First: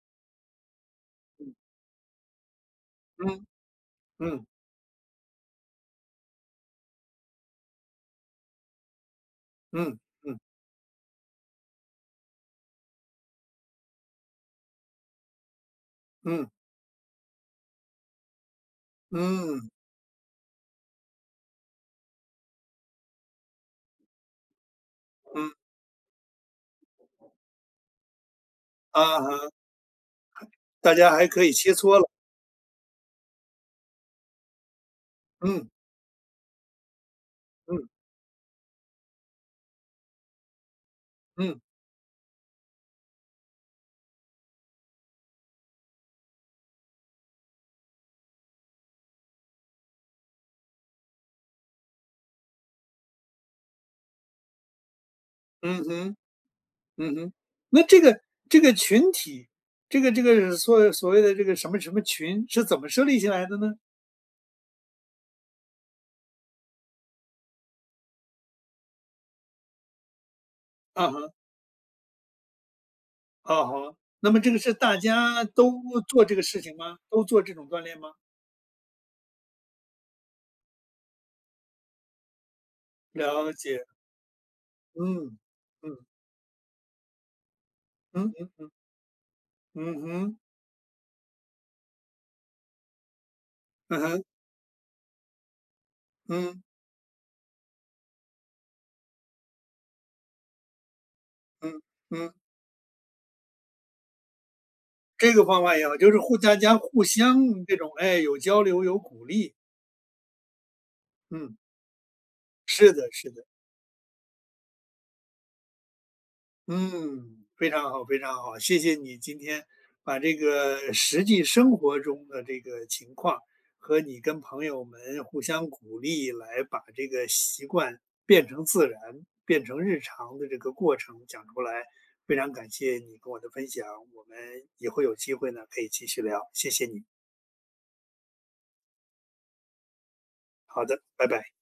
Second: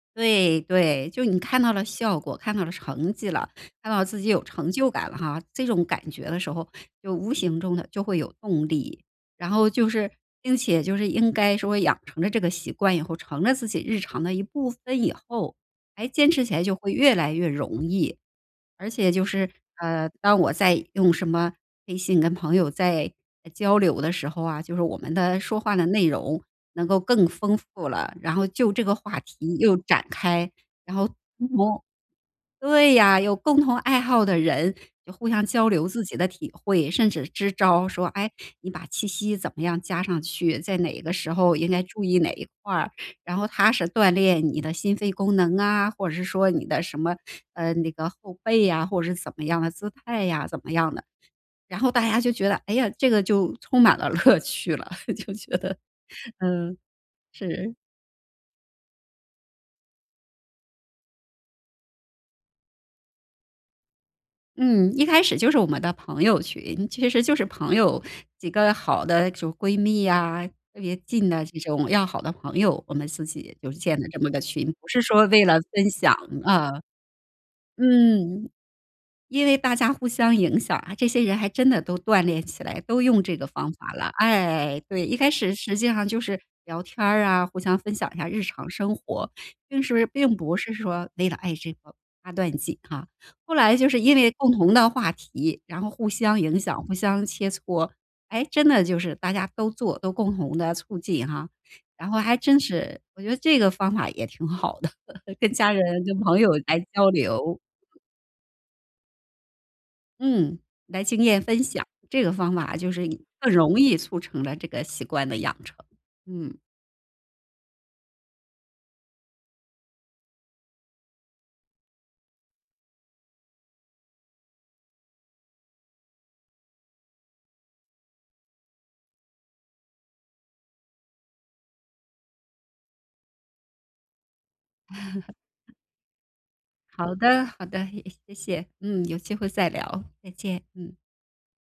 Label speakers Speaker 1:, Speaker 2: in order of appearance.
Speaker 1: 对对，就你
Speaker 2: 嗯。
Speaker 1: 看到了效果，看到了成绩
Speaker 2: 嗯。
Speaker 1: 了，看到自己有
Speaker 2: 嗯。
Speaker 1: 成就感了哈，这种感觉的时候，就无形中地就会有动力。然后就
Speaker 2: 嗯
Speaker 1: 是
Speaker 2: 嗯。
Speaker 1: 并且就是应该说养成了这个习惯以后，成了自己日常的一部分以后，还坚持
Speaker 2: 嗯。
Speaker 1: 起来就会越来越容易。而且就是，
Speaker 2: 嗯。
Speaker 1: 呃，当我在用什么微信跟朋友在交流的时候啊，就是我们的
Speaker 2: 嗯。
Speaker 1: 说话的内容能够更丰富了，然后就这个话
Speaker 2: 嗯哼。
Speaker 1: 题又展开。
Speaker 2: 大
Speaker 1: 然后
Speaker 2: 家还可以切
Speaker 1: [unintelligible]
Speaker 2: 磋了。
Speaker 1: 对呀，有共同爱好的人就互相
Speaker 2: 嗯。
Speaker 1: 交流自己的体会，甚至支招
Speaker 2: 嗯。
Speaker 1: 儿，说：“哎，你把气息怎么样加上去，在哪个时候
Speaker 2: 嗯。
Speaker 1: 应该注意哪一块儿，然后它是锻炼你的心肺功能啊，或者是说你的什么呃，那个后背啊，或者是怎么样的姿态呀，怎么样的。”然后大家就觉得哎呀，这个就充满了乐趣了，就觉得
Speaker 2: 嗯哼，
Speaker 1: 嗯，
Speaker 2: 嗯哼。
Speaker 1: 是。
Speaker 2: 那这个这个群体，这个这个所所谓的这个什么什么群是怎么设立起来的呢？
Speaker 1: 嗯，一开始就是我们的朋友群，其实就是朋友，几个好的主闺蜜呀，特别
Speaker 2: 嗯
Speaker 1: 近
Speaker 2: 哼。
Speaker 1: 的这种要好的朋友，我们自己
Speaker 2: 啊
Speaker 1: 就
Speaker 2: 哼，
Speaker 1: 建了这么
Speaker 2: 那么
Speaker 1: 个
Speaker 2: 这个
Speaker 1: 群，
Speaker 2: 是
Speaker 1: 不
Speaker 2: 大
Speaker 1: 是说
Speaker 2: 家
Speaker 1: 为了
Speaker 2: 都
Speaker 1: 分享，
Speaker 2: 做这个事
Speaker 1: 啊。
Speaker 2: 情吗？都做这种锻炼吗？
Speaker 1: 嗯。因为大家互相影响啊，这些人还真的都锻炼起来，都用这个
Speaker 2: 了
Speaker 1: 方
Speaker 2: 解。
Speaker 1: 法了。哎，对，一开
Speaker 2: 嗯，
Speaker 1: 始实际
Speaker 2: 嗯。
Speaker 1: 上就是聊天儿啊，互相分享一下
Speaker 2: 嗯
Speaker 1: 日
Speaker 2: 嗯
Speaker 1: 常
Speaker 2: 嗯。
Speaker 1: 生活，并
Speaker 2: 嗯
Speaker 1: 是并
Speaker 2: 哼。
Speaker 1: 不是说为了爱这个八段锦啊。后来就
Speaker 2: 嗯
Speaker 1: 是因
Speaker 2: 哼。
Speaker 1: 为共同的话题，然后互相影
Speaker 2: 嗯。
Speaker 1: 响，互相切磋。哎，真的就是大家都做都共同地促进啊，
Speaker 2: 嗯
Speaker 1: 然后
Speaker 2: 嗯。
Speaker 1: 还真是我觉得这个方法也挺好的，
Speaker 2: 这个
Speaker 1: 跟
Speaker 2: 方
Speaker 1: 家
Speaker 2: 法
Speaker 1: 人、
Speaker 2: 也好，就是
Speaker 1: 跟
Speaker 2: 互
Speaker 1: 朋友
Speaker 2: 相加
Speaker 1: 来
Speaker 2: 互
Speaker 1: 交
Speaker 2: 相
Speaker 1: 流。
Speaker 2: 这种，哎，有交流、有鼓励。
Speaker 1: 嗯，来经验
Speaker 2: 嗯。
Speaker 1: 分享。这个方法
Speaker 2: 是
Speaker 1: 就
Speaker 2: 的
Speaker 1: 是
Speaker 2: 是的。
Speaker 1: 更容易促成了这个习惯的养成，嗯。
Speaker 2: 嗯，非常好非常好。谢谢你今天把这个实际生活中的这个情况，和你跟朋友们互相鼓励来把这个习惯变成自然、变成日常的这个过程讲出来。非常感谢你跟我的分享，我们也会有机会呢，可以继续聊，谢谢你。
Speaker 1: 好的好的，也谢谢。嗯，有机会再聊。再见，
Speaker 2: 好
Speaker 1: 嗯。
Speaker 2: 的，拜拜。